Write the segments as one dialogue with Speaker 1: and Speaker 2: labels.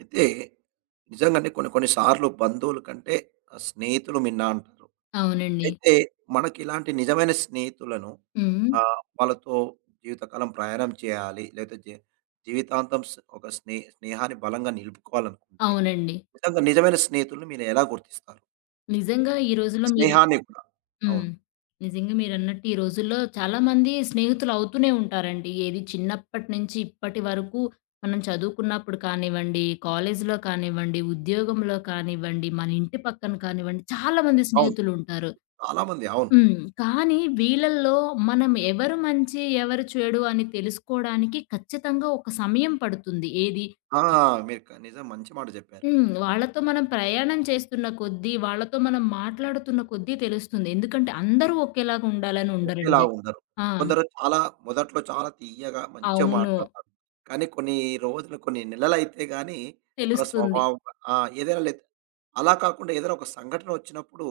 Speaker 1: అయితే నిజంగానే కొన్ని కొన్ని సార్లు బంధువుల కంటే స్నేహితులు మిన్న అంటారు.
Speaker 2: అవునండి.
Speaker 1: అయితే మనకిలాంటి నిజమైన స్నేహితులను
Speaker 2: హ్మ్.
Speaker 1: వాళ్ళతో జీవితకాలం ప్రయాణం చేయాలి. లేకపోతే జీవితాంతం ఒక స్నేహాన్ని బలంగా నిలుపుకోవాలనుకుంటే
Speaker 2: అవునండి.
Speaker 1: నిజంగా నిజమైన స్నేహితులను మీరు ఎలా గుర్తిస్తారు?
Speaker 2: నిజంగా ఈ రోజుల్లో మీరు
Speaker 1: స్నేహాన్ని కూడా.
Speaker 2: హ్మ్.
Speaker 1: అవును.
Speaker 2: నిజంగా మీరన్నట్టు ఈ రోజుల్లో చాలామంది స్నేహితులవుతూనే ఉంటారండి. ఏది చిన్నప్పటి నుంచి ఇప్పటి వరకు మనం చదువుకున్నప్పుడు కానివ్వండి, కాలేజీలో కానివ్వండి, ఉద్యోగంలో కానివ్వండి, మన ఇంటి పక్కన కానివ్వండి, చాలామంది
Speaker 1: అవును.
Speaker 2: స్నేహితులుంటారు.
Speaker 1: చాలా మంది. అవును.
Speaker 2: హ్మ్. కానీ వీళ్ళల్లో మనం ఎవరు మంచి, ఎవరు చెడు అని తెలుసుకోవడానికి ఖచ్చితంగా ఒక సమయం పడుతుంది. ఏది
Speaker 1: ఆ! మీరు నిజం మంచి మాట చెప్పారు.
Speaker 2: హ్మ్. వాళ్ళతో మనం ప్రయాణం చేస్తున్న కొద్దీ, వాళ్ళతో మనం మాట్లాడుతున్న కొద్దీ తెలుస్తుంది. ఎందుకంటే అందరూ ఒకేలాగా ఉండాలని
Speaker 1: ఒకేలా
Speaker 2: ఉండరండి.
Speaker 1: ఉండరు.
Speaker 2: ఆ!
Speaker 1: కొందరు చాలా మొదట్లో చాలా తియ్యగా మంచిగా
Speaker 2: అవును.
Speaker 1: మాట్లాడతారు. కానీ కొన్ని రోజులు, కొన్ని నెలలైతే గాని వాళ్ళ
Speaker 2: తెలుస్తుంది.
Speaker 1: స్వభావం ఆ! ఏదైనా లేదు. అలా కాకుండా ఏదైనా ఒక సంఘటన వచ్చినప్పుడు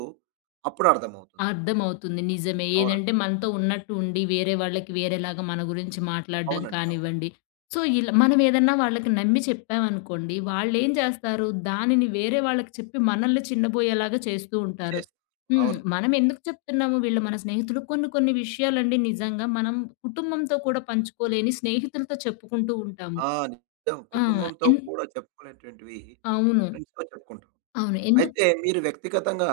Speaker 1: అప్పుడు అర్థమవుతుంది.
Speaker 2: అర్థమవుతుంది. నిజమే.
Speaker 1: అవునండి.
Speaker 2: ఏదంటే మనతో ఉన్నట్టు ఉండి, వేరే వాళ్ళకి వేరేలాగా మన గురించి మాట్లాడడం
Speaker 1: అవునండి. అవును.
Speaker 2: కానివ్వండి. సో, ఇలా మనం ఏదన్నా వాళ్ళకి నమ్మి చెప్పామనుకోండి, వాళ్ళేం చేస్తారు, దానిని వేరే వాళ్ళకి చెప్పి మనల్ని చిన్నబోయేలాగా చేస్తూ ఉంటారు.
Speaker 1: చేస్తారు.
Speaker 2: హ్మ్.
Speaker 1: అవును.
Speaker 2: మనం ఎందుకు చెప్తున్నాము, వీళ్ళు మన స్నేహితులు కొన్ని కొన్ని విషయాలండి నిజంగా మనం కుటుంబంతో కూడా పంచుకోలేని స్నేహితులతో చెప్పుకుంటూ ఉంటాము.
Speaker 1: ఆ! నిజం.
Speaker 2: ఆ!
Speaker 1: కుటుంబంతో
Speaker 2: ఎన్
Speaker 1: కూడా చెప్పుకునేటువంటివి
Speaker 2: అవును.
Speaker 1: ఫ్రెండ్స్‌తో చెప్పుకుంటాం.
Speaker 2: అవును. ఎందుకు
Speaker 1: అయితే మీరు వ్యక్తిగతంగా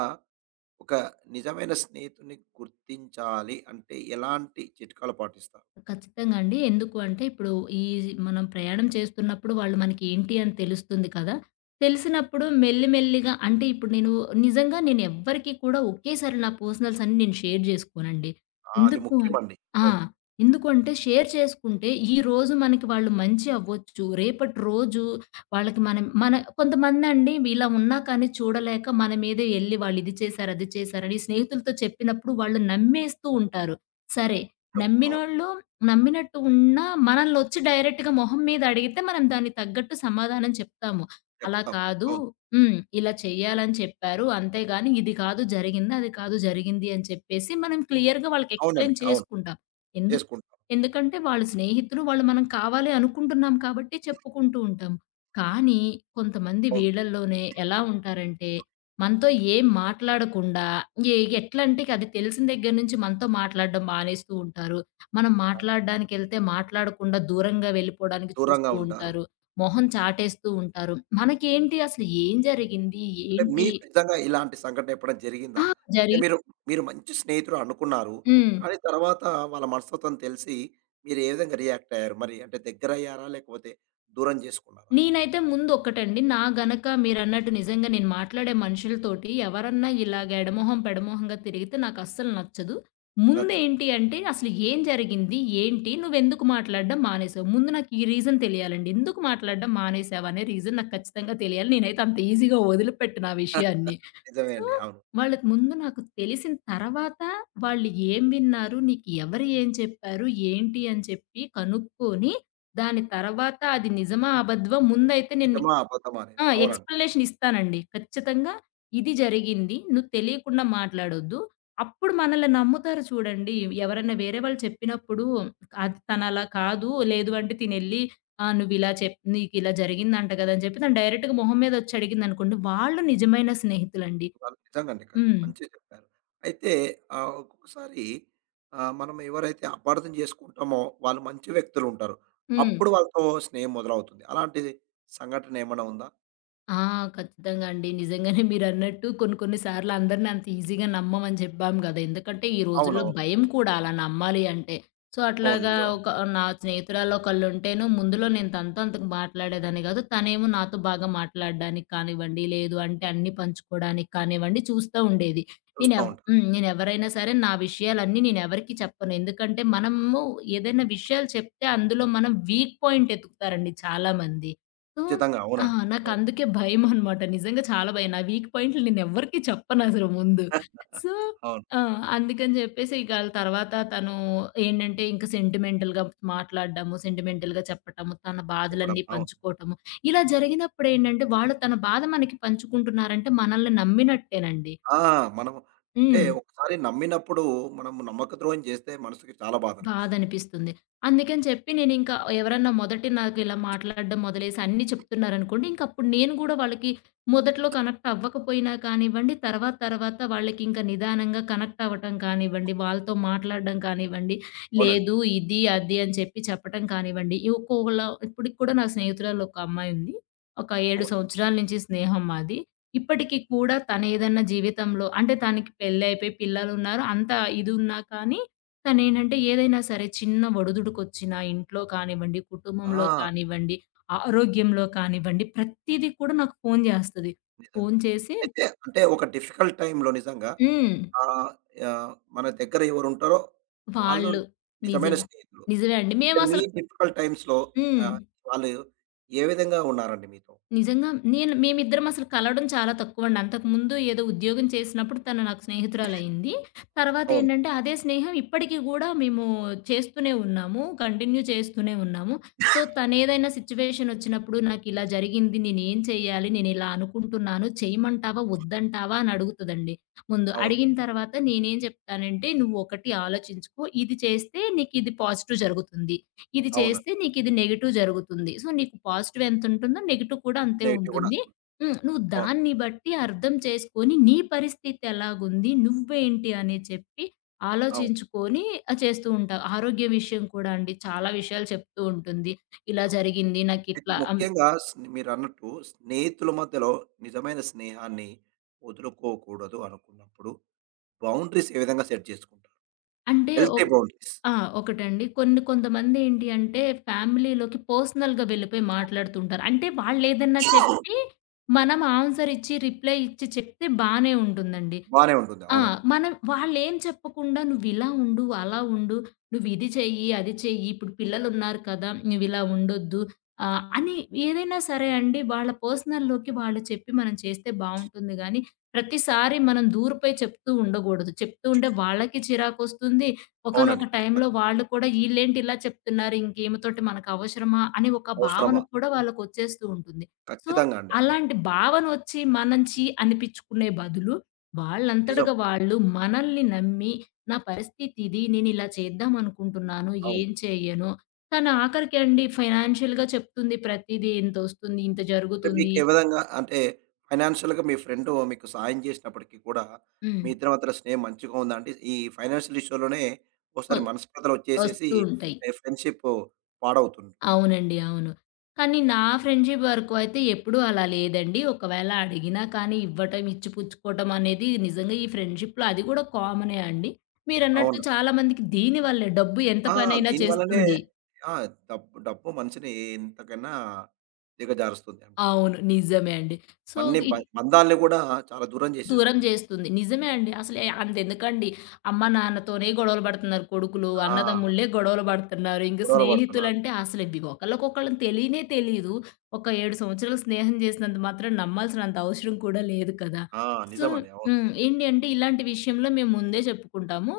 Speaker 1: ఒక నిజమైన స్నేహితుడిని గుర్తించాలి అంటే ఎలాంటి చిట్కాలు పాటిస్తారు?
Speaker 2: ఖచ్చితంగా అండి. ఎందుకు అంటే ఇప్పుడు ఈ మనం ప్రయాణం చేస్తున్నప్పుడు వాళ్ళు మనకి ఏంటి అని తెలుస్తుంది కదా! తెలిసినప్పుడు మెల్లి మెల్లిగా అంటే ఇప్పుడు నిజంగా నేను ఎవ్వరికీ కూడా ఒకేసారి నా పర్సనల్స్ అన్నీ నేను షేర్ జేసుకోనండి.
Speaker 1: ఆ! అది
Speaker 2: ఎందుకు అన్
Speaker 1: ముఖ్యమండి.
Speaker 2: ఆ!
Speaker 1: అవును.
Speaker 2: ఎందుకు అంటే షేర్ చేసుకుంటే ఈరోజు మనకి వాళ్ళు మంచి అవ్వచ్చు. రేపటి రోజు వాళ్ళకి మనం కొంతమందండి ఇలా ఉన్నా కానీ చూడలేక మన మీదే ఎళ్లి వాళ్ళు ఇది చేశారు, అది చేశారని స్నేహితులతో చెప్పినప్పుడు వాళ్ళు నమ్మేస్తూ ఉంటారు. సరే
Speaker 1: ముఖ్యం. అవును.
Speaker 2: నమ్మినోళ్ళు నమ్మినట్టు ఉన్నా మనల్నొచ్చి డైరెక్ట్‌గా మొహం మీద అడిగితే మనం దానికి తగ్గట్టు సమాధానం చెప్తాము. అలా
Speaker 1: చెప్తాం.
Speaker 2: కాదు
Speaker 1: అవును.
Speaker 2: హ్మ్. ఇలా చెయ్యాలని చెప్పారు. అంతేగాని ఇది కాదు జరిగింది, అది కాదు జరిగింది అని చెప్పేసి మనం క్లియర్‌గా వాళ్ళకి
Speaker 1: అవునండి.
Speaker 2: ఎక్స్‌ప్లెయిన్
Speaker 1: అవును.
Speaker 2: చేసుకుంటాం. ఎందుకు
Speaker 1: చేసుకుంటాం.
Speaker 2: ఎందుకంటే వాళ్ళు స్నేహితులు. వాళ్ళు మనం కావాలి అనుకుంటున్నాం కాబట్టి చెప్పుకుంటూ ఉంటాం. కానీ కొంతమంది
Speaker 1: అవును.
Speaker 2: వీళ్ళల్లోనే ఎలా ఉంటారంటే మనతో ఏం మాట్లాడకుండా ఎట్లంటే అది తెలిసిన దగ్గర నుంచి మనతో మాట్లాడడం మానేస్తూ ఉంటారు. మనం
Speaker 1: పాటిస్తుంటాం.
Speaker 2: మాట్లాడడానికెళ్తే మాట్లాడకుండా దూరంగా వెళ్ళిపోవడానికి
Speaker 1: దూరంగా
Speaker 2: చూస్తూ
Speaker 1: ఉంటారు.
Speaker 2: ఉంటారు. మొహం చాటేస్తూ ఉంటారు. మనకేంటి అసలు ఏం జరిగింది?
Speaker 1: అంటే
Speaker 2: ఏంటి?
Speaker 1: మీకు నిజంగా ఇలాంటి సంఘటన ఎప్పుడైనా జరిగిందా?
Speaker 2: ఆ!
Speaker 1: అంటే
Speaker 2: జరిగి
Speaker 1: మీరు మంచి స్నేహితుడు అనుకున్నారు.
Speaker 2: హ్మ్.
Speaker 1: కానీ తర్వాత వాళ్ళ మనస్తత్వం తెలిసి మీరు ఏ విధంగా రియాక్ట్ అయ్యారు? మరి అంటే దగ్గరయ్యారా? లేకపోతే దూరం చేసుకున్నారా?
Speaker 2: నేనైతే ముందు ఒక్కటండి. నా గనక మీరన్నట్టు నిజంగా నేను మాట్లాడే మనుషులతోటి ఎవరన్నా ఇలాగ ఎడమొహం, పెడమొహంగా తిరిగితే నాకస్సలు నచ్చదు.
Speaker 1: నచ్చదు.
Speaker 2: ముందేంటి అంటే అసలు ఏం జరిగింది? ఏంటి? నువ్వెందుకు మాట్లాడడం మానేసావు? ముందు నాకు ఈ రీజన్ తెలియాలండి. ఎందుకు మాట్లాడడం మానేసావు అనే రీజన్ నాకు ఖచ్చితంగా తెలియాలి. నేనైతే అంత ఈజీగా వదిలిపెట్టను ఆ విషయాన్ని.
Speaker 1: నిజమే
Speaker 2: సో,
Speaker 1: అండి. అవును.
Speaker 2: వాళ్ళకి ముందు నాకు తెలిసిన తర్వాత వాళ్ళు ఏం విన్నారు, నీకు ఎవరు ఏం చెప్పారు, ఏంటి అని చెప్పి కనుక్కొని, దాని తర్వాత అది నిజమా, అబద్ధమా ముందైతే నేను నీ
Speaker 1: నిజమా? అబద్ధమా అనేది.
Speaker 2: ఆ!
Speaker 1: అవునండి.
Speaker 2: ఎక్స్‌ప్లనేషన్ ఇస్తానండి. ఖచ్చితంగా ఇది జరిగింది. నువ్వు తెలియకుండా మాట్లాడొద్దు. అప్పుడు మనల్ని నమ్ముతారు చూడండి. ఎవరైనా వేరే వాళ్ళు చెప్పినప్పుడు అది తనలా కాదు. లేదు అంటే తినెళ్లి నువ్విలా నీకిలా జరిగిందంట కదా! అని చెప్పి తను డైరెక్ట్‌గా మొహం మీద వచ్చి అడిగిందనుకోండి, వాళ్ళు నిజమైన స్నేహితులండి.
Speaker 1: వాళ్ళు నిజంగండి.
Speaker 2: హ్మ్.
Speaker 1: మంచిగా చెప్పారు. అయితే ఒక్కొక్కసారి మనం ఎవరైతే అపార్థం చేసుకుంటామో వాళ్ళు మంచి వ్యక్తులుంటారు.
Speaker 2: హ్మ్.
Speaker 1: అప్పుడు వాళ్ళతో స్నేహం మొదలవుతుంది. అలాంటిది సంఘటన ఏమైనా ఉందా?
Speaker 2: ఆ! ఖచ్చితంగా అండి. నిజంగానే మీరన్నట్టు కొన్ని కొన్ని సార్లు అందరిని అంత ఈజీగా నమ్మమని చెప్పాం గదా! ఎందుకంటే ఈ రోజుల్లో
Speaker 1: అవునవును.
Speaker 2: భయం కూడా అలా నమ్మాలి అంటే. సో,
Speaker 1: అవును.
Speaker 2: అట్లాగా
Speaker 1: నిజమండి.
Speaker 2: ఒక నా స్నేహితురాలు ఒకళ్ళుంటేను ముందులో నేను తనతో అంతగా మాట్లాడేదాన్ని గాదు. తనేమో నాతో బాగా మాట్లాడడానికి కానివ్వండి, లేదు అంటే అన్నీ పంచుకోవడానికి కానివ్వండి చూస్తా ఉండేది.
Speaker 1: చూస్తా ఉంటాం.
Speaker 2: హ్మ్. నేనెవరైనా సరే నా విషయాలన్నీ నేనెవరికీ చెప్పను. ఎందుకంటే మనము ఏదైనా విషయాలు చెప్తే అందులో మనం వీక్ పాయింట్ ఎతుకుతారండి చాలామంది. సో
Speaker 1: ఖచ్చితంగా.
Speaker 2: ఆ!
Speaker 1: అవునండి. అవును.
Speaker 2: నాకందుకే భయమనమాట. నిజంగా చాలా భయం. నా వీక్ పాయింట్లు నేనెవ్వరికీ చెప్పనసలు ముందు. సో,
Speaker 1: అవును.
Speaker 2: ఆ! అందుకని జెప్పేసి ఇక తర్వాత తను ఏంటంటే, ఇంక సెంటిమెంటల్‌గా మాట్లాడడము, సెంటిమెంటల్‌గా చెప్పటము, తన
Speaker 1: చెప్పడం.
Speaker 2: బాధలన్నీ
Speaker 1: అవును.
Speaker 2: పంచుకోవటము. ఇలా జరిగినప్పుడేంటంటే, వాళ్ళు తన బాధ మనకి పంచుకుంటున్నారంటే మనల్ని నమ్మినట్టేనండి.
Speaker 1: ఆ! మనం అంటే
Speaker 2: హ్మ్.
Speaker 1: ఒకసారి నమ్మినప్పుడు మనం నమ్మక ద్రోహం చేస్తే మనసుకి చాలా బాధనిపిస్తుంది.
Speaker 2: బాధనిపిస్తుంది. అందుకని చెప్పి నేనింకా ఎవరన్నా మొదటి నాకిలా మాట్లాడడం మొదలేసి అన్నీ చెప్తున్నారనుకోండి, ఇంకప్పుడు నేను గూడా వాళ్ళకి మొదట్లో కనెక్ట్ అవ్వకపోయినా కానివ్వండి, తర్వాత తర్వాత వాళ్ళకింక నిదానంగా కనెక్ట్ అవ్వటం కానివ్వండి, వాళ్ళతో మాట్లాడడం కానివ్వండి, లేదు
Speaker 1: అవునండి.
Speaker 2: ఇది, అది అని చెప్పి చెప్పటం కానివ్వండి. ఇప్పటికి కూడా నా స్నేహితురాల్లో ఒక అమ్మాయి ఉంది. ఒక 7
Speaker 1: అవును.
Speaker 2: సంవత్సరాల నుంచి స్నేహం మాది. ఇప్పటికి కూడా తనేదన్నా జీవితంలో అంటే తనకి పెళ్లయిపోయి పిల్లలున్నారు. అంతా ఇదున్నా కానీ కానేంటంటే ఏదైనా సరే చిన్న ఒడిదుడుకొచ్చినా ఇంట్లో కానివ్వండి, కుటుంబంలో
Speaker 1: ఆ!
Speaker 2: కానివ్వండి, ఆరోగ్యంలో కానివ్వండి ప్రతీదీ కూడా నాకు ఫోను జేస్తది.
Speaker 1: నిజంగా.
Speaker 2: ఫోను చేసి
Speaker 1: అయితే అంటే ఒక డిఫికల్ట్ టైమ్‌లో నిజంగా
Speaker 2: హ్మ్.
Speaker 1: ఆ! యాహ్! మన దగ్గర ఎవరుంటారో వాళ్ళు
Speaker 2: వాళ్ళు
Speaker 1: నిజమైన
Speaker 2: నిజమే.
Speaker 1: స్నేహితులు.
Speaker 2: నిజమే అండి.
Speaker 1: అంటే మీ
Speaker 2: మేమసలు
Speaker 1: డిఫికల్ట్ టైమ్స్‌లో ఈ
Speaker 2: హ్మ్.
Speaker 1: వాళ్ళు ఏ విధంగా ఉన్నారండి మీతో?
Speaker 2: నిజంగా మేమిద్దరం అసలు కలవడం చాలా తక్కువండి. అంతకుముందు ఏదో ఉద్యోగం చేసినప్పుడు తను నాకు స్నేహితురాలయింది.
Speaker 1: అవును.
Speaker 2: తర్వాతేంటంటే అదే స్నేహం ఇప్పటికి గూడా మేము చేస్తూనే ఉన్నాము. కంటిన్యూ చేస్తూనే ఉన్నాము. సో, తనేదైనా సిట్యుయేషన్ ఒచ్చినప్పుడు నాకిలా జరిగింది. నేనేం చేయాలి? నేనిలా అనుకుంటున్నాను. చేయమంటావా? వద్దంటావా? అని అడుగుతదండి. ముందు
Speaker 1: అవును.
Speaker 2: అడిగిన తర్వాత నేనేం చెప్తానంటే, "నువ్వు ఒకటి ఆలోచించుకో. ఇది చేస్తే నీకిది పాజిటివ్ జరుగుతుంది. ఇది
Speaker 1: అవును.
Speaker 2: చేస్తే నీకిది నెగెటివ్ జరుగుతుంది. సో, నీకు పాజిటివ్ ఎంతుంటుందో నెగెటివ్ కూడా అంతే
Speaker 1: నెగెటివ్ కూడా
Speaker 2: ఉంటుంది.
Speaker 1: అనుకోను.
Speaker 2: హ్మ్. నువ్వు
Speaker 1: అవును.
Speaker 2: దాన్ని బట్టి అర్థం చేసుకొని నీ పరిస్థితి ఎలాగుంది? నువ్వేంటి అని చెప్పి
Speaker 1: అవును.
Speaker 2: ఆలోచించుకొని చేస్తూ ఉంటావు. ఆరోగ్య విషయం కూడా అండి. చాలా విషయాలు చెప్తూ ఉంటుంది. ఇలా
Speaker 1: అవును.
Speaker 2: జరిగింది
Speaker 1: అయితే
Speaker 2: నాకిట్లా అం
Speaker 1: ముఖ్యంగా మీరన్నట్టు స్నేహితుల మధ్యలో నిజమైన స్నేహాన్ని వదులుకోకూడదు అనుకున్నప్పుడు బౌండరీస్ ఏ విధంగా సెట్ చేసుకుంటారు?
Speaker 2: అంటే
Speaker 1: హెల్తీ బౌండరీస్.
Speaker 2: ఆ! ఒకటండి. కొన్ని కొంతమందేంటి అంటే ఫ్యామిలీలోకి పర్సనల్‌గా వెళ్ళిపోయి మాట్లాడుతుంటారు. అంటే వాళ్ళేదన్నా చెప్పి మనం ఆన్సర్ ఇచ్చి రిప్లై ఇచ్చి చెప్తే బానే ఉంటుందండి.
Speaker 1: బానే ఉంటుంది.
Speaker 2: ఆ!
Speaker 1: అవునండి.
Speaker 2: మనం వాళ్ళేం చెప్పకుండా నువ్విలా ఉండు, అలా ఉండు, నువ్విది చెయ్యి, అది చెయ్యి, ఇప్పుడు పిల్లలున్నారు కదా! నువ్విలా ఉండొద్దు అని ఏదైనా సరే అండి వాళ్ళ పర్సనల్‌లోకి వాళ్ళు చెప్పి మనం చేస్తే బావుంటుంది గానీ, ప్రతిసారి మనం దూరపై చెప్తూ ఉండకూడదు. చెప్తూ ఉంటే వాళ్ళకి చిరాకొస్తుంది.
Speaker 1: అవునండి.
Speaker 2: ఒకానొక
Speaker 1: ఖచ్చితంగా.
Speaker 2: టైంలో వాళ్ళు కూడా ఈళ్ళేంటి ఇలా చెప్తున్నారు, ఇంకేమెతోటి మనకవసరమా అని ఒక భావన
Speaker 1: అవసరమా?
Speaker 2: కూడా వాళ్ళకొచ్చేస్తూ ఉంటుంది. సో,
Speaker 1: ఖచ్చితంగా అండి. అవును.
Speaker 2: అలాంటి భావనొచ్చి మనం ఛీ అనిపిచ్చుకునే బదులు
Speaker 1: నిజం.
Speaker 2: వాళ్ళంతటగా వాళ్ళు మనల్ని నమ్మి, నా పరిస్థితి ఇది. నేనిలా చేద్దాం అనుకుంటున్నాను.
Speaker 1: అవును.
Speaker 2: ఏం చేయను? కానీ ఆఖరికి అండి ఫైనాన్షియల్‌గా చెప్తుంది ప్రతీదీ. ఇంతొస్తుంది, ఇంత
Speaker 1: అంటే మీకు
Speaker 2: జరుగుతుంది.
Speaker 1: ఏ విధంగా అంటే ఫైనాన్షియల్‌గా మీ ఫ్రెండు మీకు సాయం చేసినప్పటికి కూడా,
Speaker 2: హ్మ్.
Speaker 1: మీ ఇద్దరి మధ్యల స్నేహం మంచిగా ఉందా? అంటే ఈ ఫైనాన్షియల్ ఇష్యూలోనే
Speaker 2: కొ
Speaker 1: ఓసారి మనస్పర్ధలు వచ్చేసేసి
Speaker 2: వస్తూ ఉంటాయి.
Speaker 1: ఫ్రెండ్‌షిప్ పాడవుతుంది.
Speaker 2: అవునండి. అవును. కానీ నా ఫ్రెండ్‌షిప్ వరకు అయితే ఎప్పుడూ అలా లేదండి. ఒకవేళ అడిగినా కానీ ఇవ్వటం, ఇచ్చిపుచ్చుకోవటం అనేది నిజంగా ఈ ఫ్రెండ్షిప్‌లో అది కూడా కామనే అండి. మీరన్నట్టు
Speaker 1: అవును.
Speaker 2: చాలా మందికి దీని వల్లే డబ్బు ఎంత
Speaker 1: ఆ!
Speaker 2: పనైనా
Speaker 1: దీనివల్లనే
Speaker 2: చేస్తుంది.
Speaker 1: ఆ! డబ్బు డబ్బు మనిషిని ఎంతకన్నా దిగజారుస్తుంది అంటారు.
Speaker 2: అవును. నిజమే అండి. సో ఇ
Speaker 1: బంధాల్ని కూడా చాలా దూరం
Speaker 2: దూరం
Speaker 1: చేసేస్తుంది.
Speaker 2: జేస్తుంది. నిజమే అండి. అసలు అంతెందుకండి. అమ్మ, నాన్నతోనే గొడవలు పడుతున్నారు కొడుకులు.
Speaker 1: ఆ!
Speaker 2: అన్నదమ్ముళ్ళే గొడవలు పడుతున్నారు. ఇంక
Speaker 1: గొడవలు పడుతున్నారు.
Speaker 2: స్నేహితులంటే అసలు ఇవి ఒకళ్ళకొకళ్ళని తెలీనే తెలీదు. ఒక 7 సంవత్సరాలు స్నేహం జేసినంత మాత్రం నమ్మాల్సినంత అవసరం కూడా లేదు కదా!
Speaker 1: ఆ!
Speaker 2: సో
Speaker 1: నిజమండి. అవును.
Speaker 2: హ్మ్. ఏంటి అంటే ఇలాంటి విషయంలో మేము ముందే చెప్పుకుంటాము.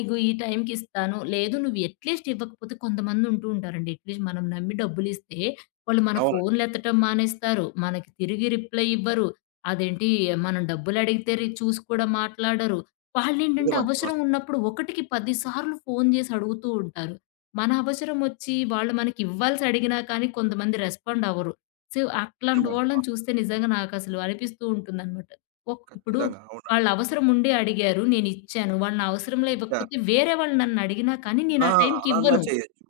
Speaker 2: ఇగో ఈ టైంకిస్తాను. లేదు నువ్వు అట్‌లీస్ట్ ఇవ్వకపోతే కొంతమందుంటూ ఉంటారండి. అట్‌లీస్ట్ మనం నమ్మి డబ్బులిస్తే వాళ్ళు మన
Speaker 1: అవునండి.
Speaker 2: ఫోన్‌లెత్తటం మానేస్తారు. మనకి తిరిగి రిప్లై ఇవ్వరు. అదేంటి మనం డబ్బులడిగితే చూసి కూడా మాట్లాడరు. వాళ్ళేంటంటే
Speaker 1: నిజమండి.
Speaker 2: అవసరం
Speaker 1: వాస్తవం.
Speaker 2: ఉన్నప్పుడు ఒకటికి 10 సార్లు ఫోను జేసి అడుగుతూ ఉంటారు. మన అవసరమొచ్చి వాళ్ళు మనకివ్వాల్సి అడిగినా కానీ కొంతమంది రెస్పాండ్ అవ్వరు. సో, అట్లాంటి
Speaker 1: నిజమండి.
Speaker 2: వాళ్ళని
Speaker 1: వాస్తవం.
Speaker 2: చూస్తే నిజంగా నాకసలు అనిపిస్తూ ఉంటుందనమాట. ఇప్పుడు
Speaker 1: ఖచ్చితంగా.
Speaker 2: వాళ్ళ
Speaker 1: అవునండి.
Speaker 2: అవసరం ఉండి అడిగారు. నేనిచ్చాను. వాళ్ళు నా అవసరంలో
Speaker 1: ఇచ్చా
Speaker 2: ఇవ్వకపోతే వేరే వాళ్ళు నన్నడిగినా కానీ నేను
Speaker 1: ఆ!
Speaker 2: ఆ టైంకి
Speaker 1: అలన్నా
Speaker 2: ఇవ్వను.
Speaker 1: చేయొచ్చు.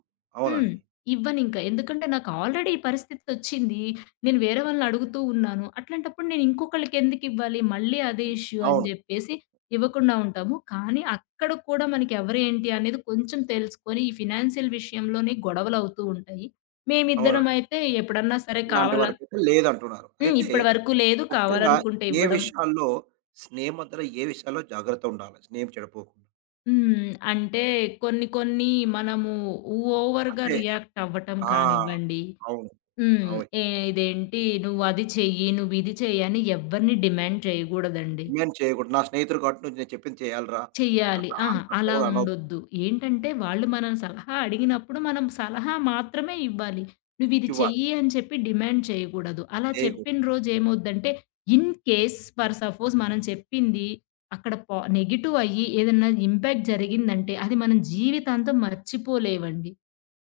Speaker 2: హ్మ్.
Speaker 1: అవునండి.
Speaker 2: ఇవ్వనింక. ఎందుకంటే నాకు ఆల్రెడీ ఈ పరిస్థితొచ్చింది. నేను వేరే వాళ్ళని అడుగుతూ ఉన్నాను. అట్లాంటప్పుడు నేను ఇంకొకళ్ళకెందుకివ్వాలి? మళ్ళీ అదే ఇష్యూ అని
Speaker 1: అవును.
Speaker 2: జెప్పేసి ఇవ్వకుండా ఉంటాము. కానీ అక్కడ కూడా మనకి ఎవరేంటి అనేది కొంచెం తెలుసుకొని ఈ ఫినాన్షియల్ విషయంలోనే గొడవలవుతూ ఉంటాయి.
Speaker 1: అవునండి.
Speaker 2: మేమిద్దరమయితే ఎప్పుడన్నా సరే
Speaker 1: ఇలాంటి
Speaker 2: కావాలన్
Speaker 1: వారికైతే లేదంటున్నారు.
Speaker 2: హ్మ్.
Speaker 1: అయితే
Speaker 2: ఇప్పటి వరకు లేదు.
Speaker 1: ముఖ్యంగా
Speaker 2: కావాలనుకుంటే
Speaker 1: ఏ
Speaker 2: ఇవ్వడం.
Speaker 1: విషయాల్లో స్నేహం మధ్యల ఏ విషయాల్లో జాగ్రత్త ఉండాలి? స్నేహం చెడిపోకుండా.
Speaker 2: హ్మ్. అంటే కొన్ని కొన్ని మనము ఓవర్‌గా
Speaker 1: అంటే
Speaker 2: రియాక్ట్ అవ్వటం
Speaker 1: ఆ!
Speaker 2: కానివ్వండి.
Speaker 1: అవును.
Speaker 2: హ్మ్.
Speaker 1: అవును.
Speaker 2: ఏ ఇదేంటి నువ్వది చెయ్యి, నువ్విది చెయ్యి అని ఎవ్వరిని డిమాండ్ చేయగూడదండి.
Speaker 1: డిమాండ్ చేయకూడదు. నా స్నేహితుడు కాబట్టి నువ్వు నేను చెప్పింది చేయాలిరా.
Speaker 2: చెయ్యాలి.
Speaker 1: అట్లా
Speaker 2: అహా!
Speaker 1: అట్లా
Speaker 2: అలా
Speaker 1: కూడా అనొద్దు.
Speaker 2: ఉండొద్దు. ఏంటంటే వాళ్ళు మనం సలహా అడిగినప్పుడు మనం సలహా మాత్రమే ఇవ్వాలి. నువ్విది
Speaker 1: ఇవ్వాలి.
Speaker 2: చెయ్యి అని చెప్పి డిమాండ్ చేయగూడదు. అలా
Speaker 1: చేయకూడదు.
Speaker 2: చెప్పిన రోజు ఏమవుద్దంటే ఇన్ కేస్ ఫర్ సపోజ్ మనం చెప్పింది అక్కడ నెగెటివ్ అయ్యి ఏదన్నా ఇంపాక్ట్ జరిగిందంటే అది మనం జీవితాంతం మర్చిపోలేవండి.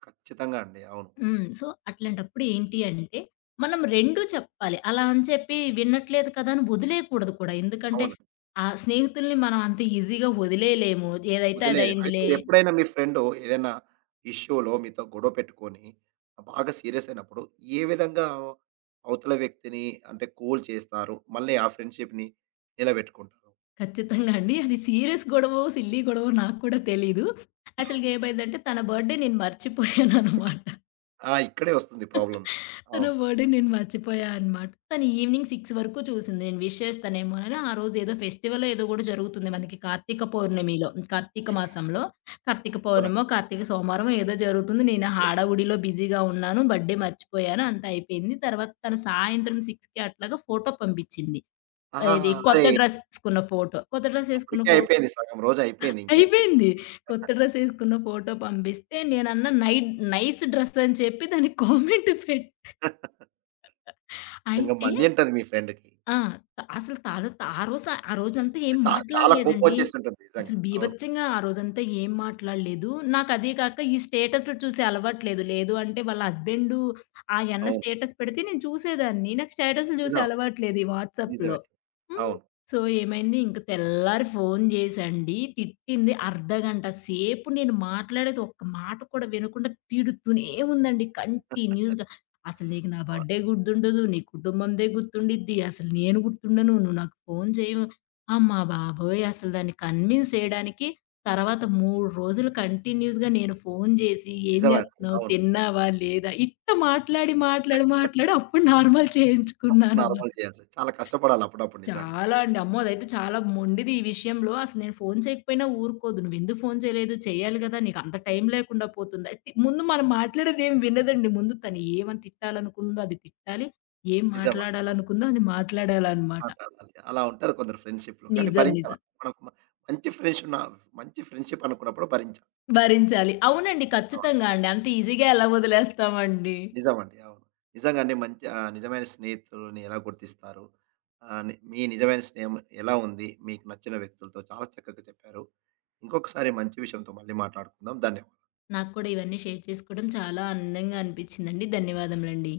Speaker 1: ఖచ్చితంగా అండి. అవును.
Speaker 2: హ్మ్. సో, అట్లాంటప్పుడు ఏంటి అంటే, మనం 2 చెప్పాలి. అలా అని చెప్పి వినట్లేదు కదా! అని వదిలేయకూడదు కూడా. ఎందుకంటే,
Speaker 1: అవును.
Speaker 2: ఆ స్నేహితుల్ని మనం అంత ఈజీగా వదిలేయలేము. ఏదైతే
Speaker 1: వదిలేదు. అయితే
Speaker 2: అదయిందిలే.
Speaker 1: ఎప్పుడైనా మీ ఫ్రెండు ఏదైనా ఇష్యూలో మీతో గొడవ పెట్టుకొని, బాగా సీరియస్ అయినప్పుడు ఏ విధంగా అవతల వ్యక్తిని అంటే కూల్ చేస్తారు? మళ్ళీ ఆ ఫ్రెండ్‌షిప్‌ని నిలబెట్టుకుంటారు?
Speaker 2: ఖచ్చితంగా అండి. అది సీరియస్ గొడవో, సిల్లీ గొడవో నాకు కూడా తెలీదు. యాక్చువల్‌గా ఏమైందంటే, తన బర్త్‌డే నేను మర్చిపోయాననమాట.
Speaker 1: ఆ! ఇక్కడే వస్తుంది ప్రాబ్లమ్స్.
Speaker 2: తన
Speaker 1: అవును.
Speaker 2: బర్త్‌డే నేను మర్చిపోయా అనమాట. తను ఈవినింగ్ 6 వరకు చూసింది. నేను విష్ చేస్తానేమోనని. ఆ రోజు ఏదో ఫెస్టివలో ఏదో గూడా జరుగుతుంది మనకి కార్తీక పౌర్ణమిలో. కార్తీక మాసంలో కార్తీక
Speaker 1: అవునండి.
Speaker 2: పౌర్ణమో, కార్తీక సోమవారమో ఏదో జరుగుతుంది. నేను హడావుడిలో బిజీగా ఉన్నాను. బర్త్‌డే మర్చిపోయాను. అంతా అయిపోయింది. తర్వాత తను సాయంత్రం 6కి అట్లాగా ఫోటో పంపించింది.
Speaker 1: ఆహా!
Speaker 2: ఇది
Speaker 1: అరే!
Speaker 2: కొత్త డ్రెస్ ఏసుకున్న ఫోటో.
Speaker 1: అప్పటికే అయిపోయింది. సగం రోజు అయిపోయింది ఇంకేంటి?
Speaker 2: అయిపోయింది. కొత్త డ్రెస్ ఏసుకున్న ఫోటో పంపిస్తే నేనన్నా నైస్ డ్రెస్ అని చెప్పి దానికి కామెంట్ పెట్
Speaker 1: ఇంగ
Speaker 2: అయితే
Speaker 1: మండింటది మీ ఫ్రెండ్‌కి.
Speaker 2: ఆ! అసలు తాలో ఆ రోజు ఆ రోజంతా ఏం
Speaker 1: చాలా
Speaker 2: మాట్లాడలేదండి.
Speaker 1: కోపమొచ్చేసి ఉంటుంది నిజంగా.
Speaker 2: అసలు
Speaker 1: అవును.
Speaker 2: బీభత్సంగా ఆ రోజంతా ఏం మాట్లాడలేదు. నాకదే కాక ఈ స్టేటస్‌లు చూసే అలవాటు లేదు. లేదు అంటే వాళ్ళ హస్బెండు ఆయన్న
Speaker 1: అవును.
Speaker 2: స్టేటస్ పెడితే నేను చూసేదాన్ని. నాకు స్టేటస్‌లు చూసే
Speaker 1: నిజం.
Speaker 2: అలవాటు లేదు ఈ వాట్సాప్‌లో.
Speaker 1: నిజమే.
Speaker 2: హ్మ్.
Speaker 1: అవును.
Speaker 2: సో, ఏమైంది ఇంక తెల్లారి ఫోను జేసండి. తిట్టింది అర్ధగంట సేపు నేను మాట్లాడేది ఒక్క మాట కూడా వినకుండా తిడుతూనే ఉందండి. కంటిన్యూస్‌గా. అసలు నీకు నా
Speaker 1: అవును.
Speaker 2: బర్త్‌డే గుర్తుండదు. నీ కుటుంబందే గుర్తుండిద్ది. అసలు నేను గుర్తుండను. నువ్వు నాకు ఫోను చేయవు. అమ్మ బాబోయ్! అసలు దాన్ని కన్విన్స్ చేయడానికి తర్వాత 3 రోజులు కంటిన్యూస్‌గా నేను ఫోను చేసి, "ఏం
Speaker 1: నిజమండి.
Speaker 2: చేస్తున్నావు?
Speaker 1: అవును.
Speaker 2: తిన్నావా? లేదా?" ఇట్ట మాట్లాడి, మాట్లాడి, మాట్లాడి అప్పుడు నార్మల్
Speaker 1: అప్పుడు
Speaker 2: చేయించుకున్నాను.
Speaker 1: నార్మల్ చేయాల్సి చాలా కష్టపడాలి అప్పుడప్పుడు నిజంగా.
Speaker 2: చాలా అండి. అమ్మో! అదైతే చాలా మొండిది ఈ విషయంలో. అసలు నేను ఫోను చేయకపోయినా ఊరుకోదు. "నువ్వెందుకు ఫోను చేయలేదు? చెయ్యాలి గదా! నీకంత టైం లేకుండా పోతుంది." అయితే ముందు మనం మాట్లాడేదేం వినదండి. ముందు తను ఏమని తిట్టాలనుకుందో అది తిట్టాలి. ఏం
Speaker 1: నిజమండి. అవును.
Speaker 2: మాట్లాడాలనుకుందో అది మాట్లాడాలనమాట.
Speaker 1: మాట్లాడాలి. అలా ఉంటారు కొందరు ఫ్రెండ్‌షిప్‌లో. కానీ
Speaker 2: నిజం.
Speaker 1: భరించాల.
Speaker 2: నిజం.
Speaker 1: మనకు మంచి ఫ్రెండ్స్ ఉన్న మంచి ఫ్రెండ్‌షిప్ అనుకున్నప్పుడు భరించాలి.
Speaker 2: భరించాలి. అవునండి.
Speaker 1: అవును.
Speaker 2: ఖచ్చితంగా అండి. అంత ఈజీగా ఎలా వదిలేస్తామండి.
Speaker 1: నిజమండి. అవును. నిజంగా అండి. మంచి నిజమైన స్నేహితులని ఎలా గుర్తిస్తారు? ఆహ్, ని మీ నిజమైన స్నేహం ఎలా ఉంది? మీకు నచ్చిన వ్యక్తులతో చాలా చక్కగా చెప్పారు. ఇంకొకసారి మంచి విషయంతో మళ్ళీ మాట్లాడుకుందాం. ధన్యవాదాలు.
Speaker 2: నాకు కూడా ఇవన్నీ షేర్ చేసుకోవడం చాలా ఆనందంగా అనిపిచ్చిందండి. ధన్యవాదములండి.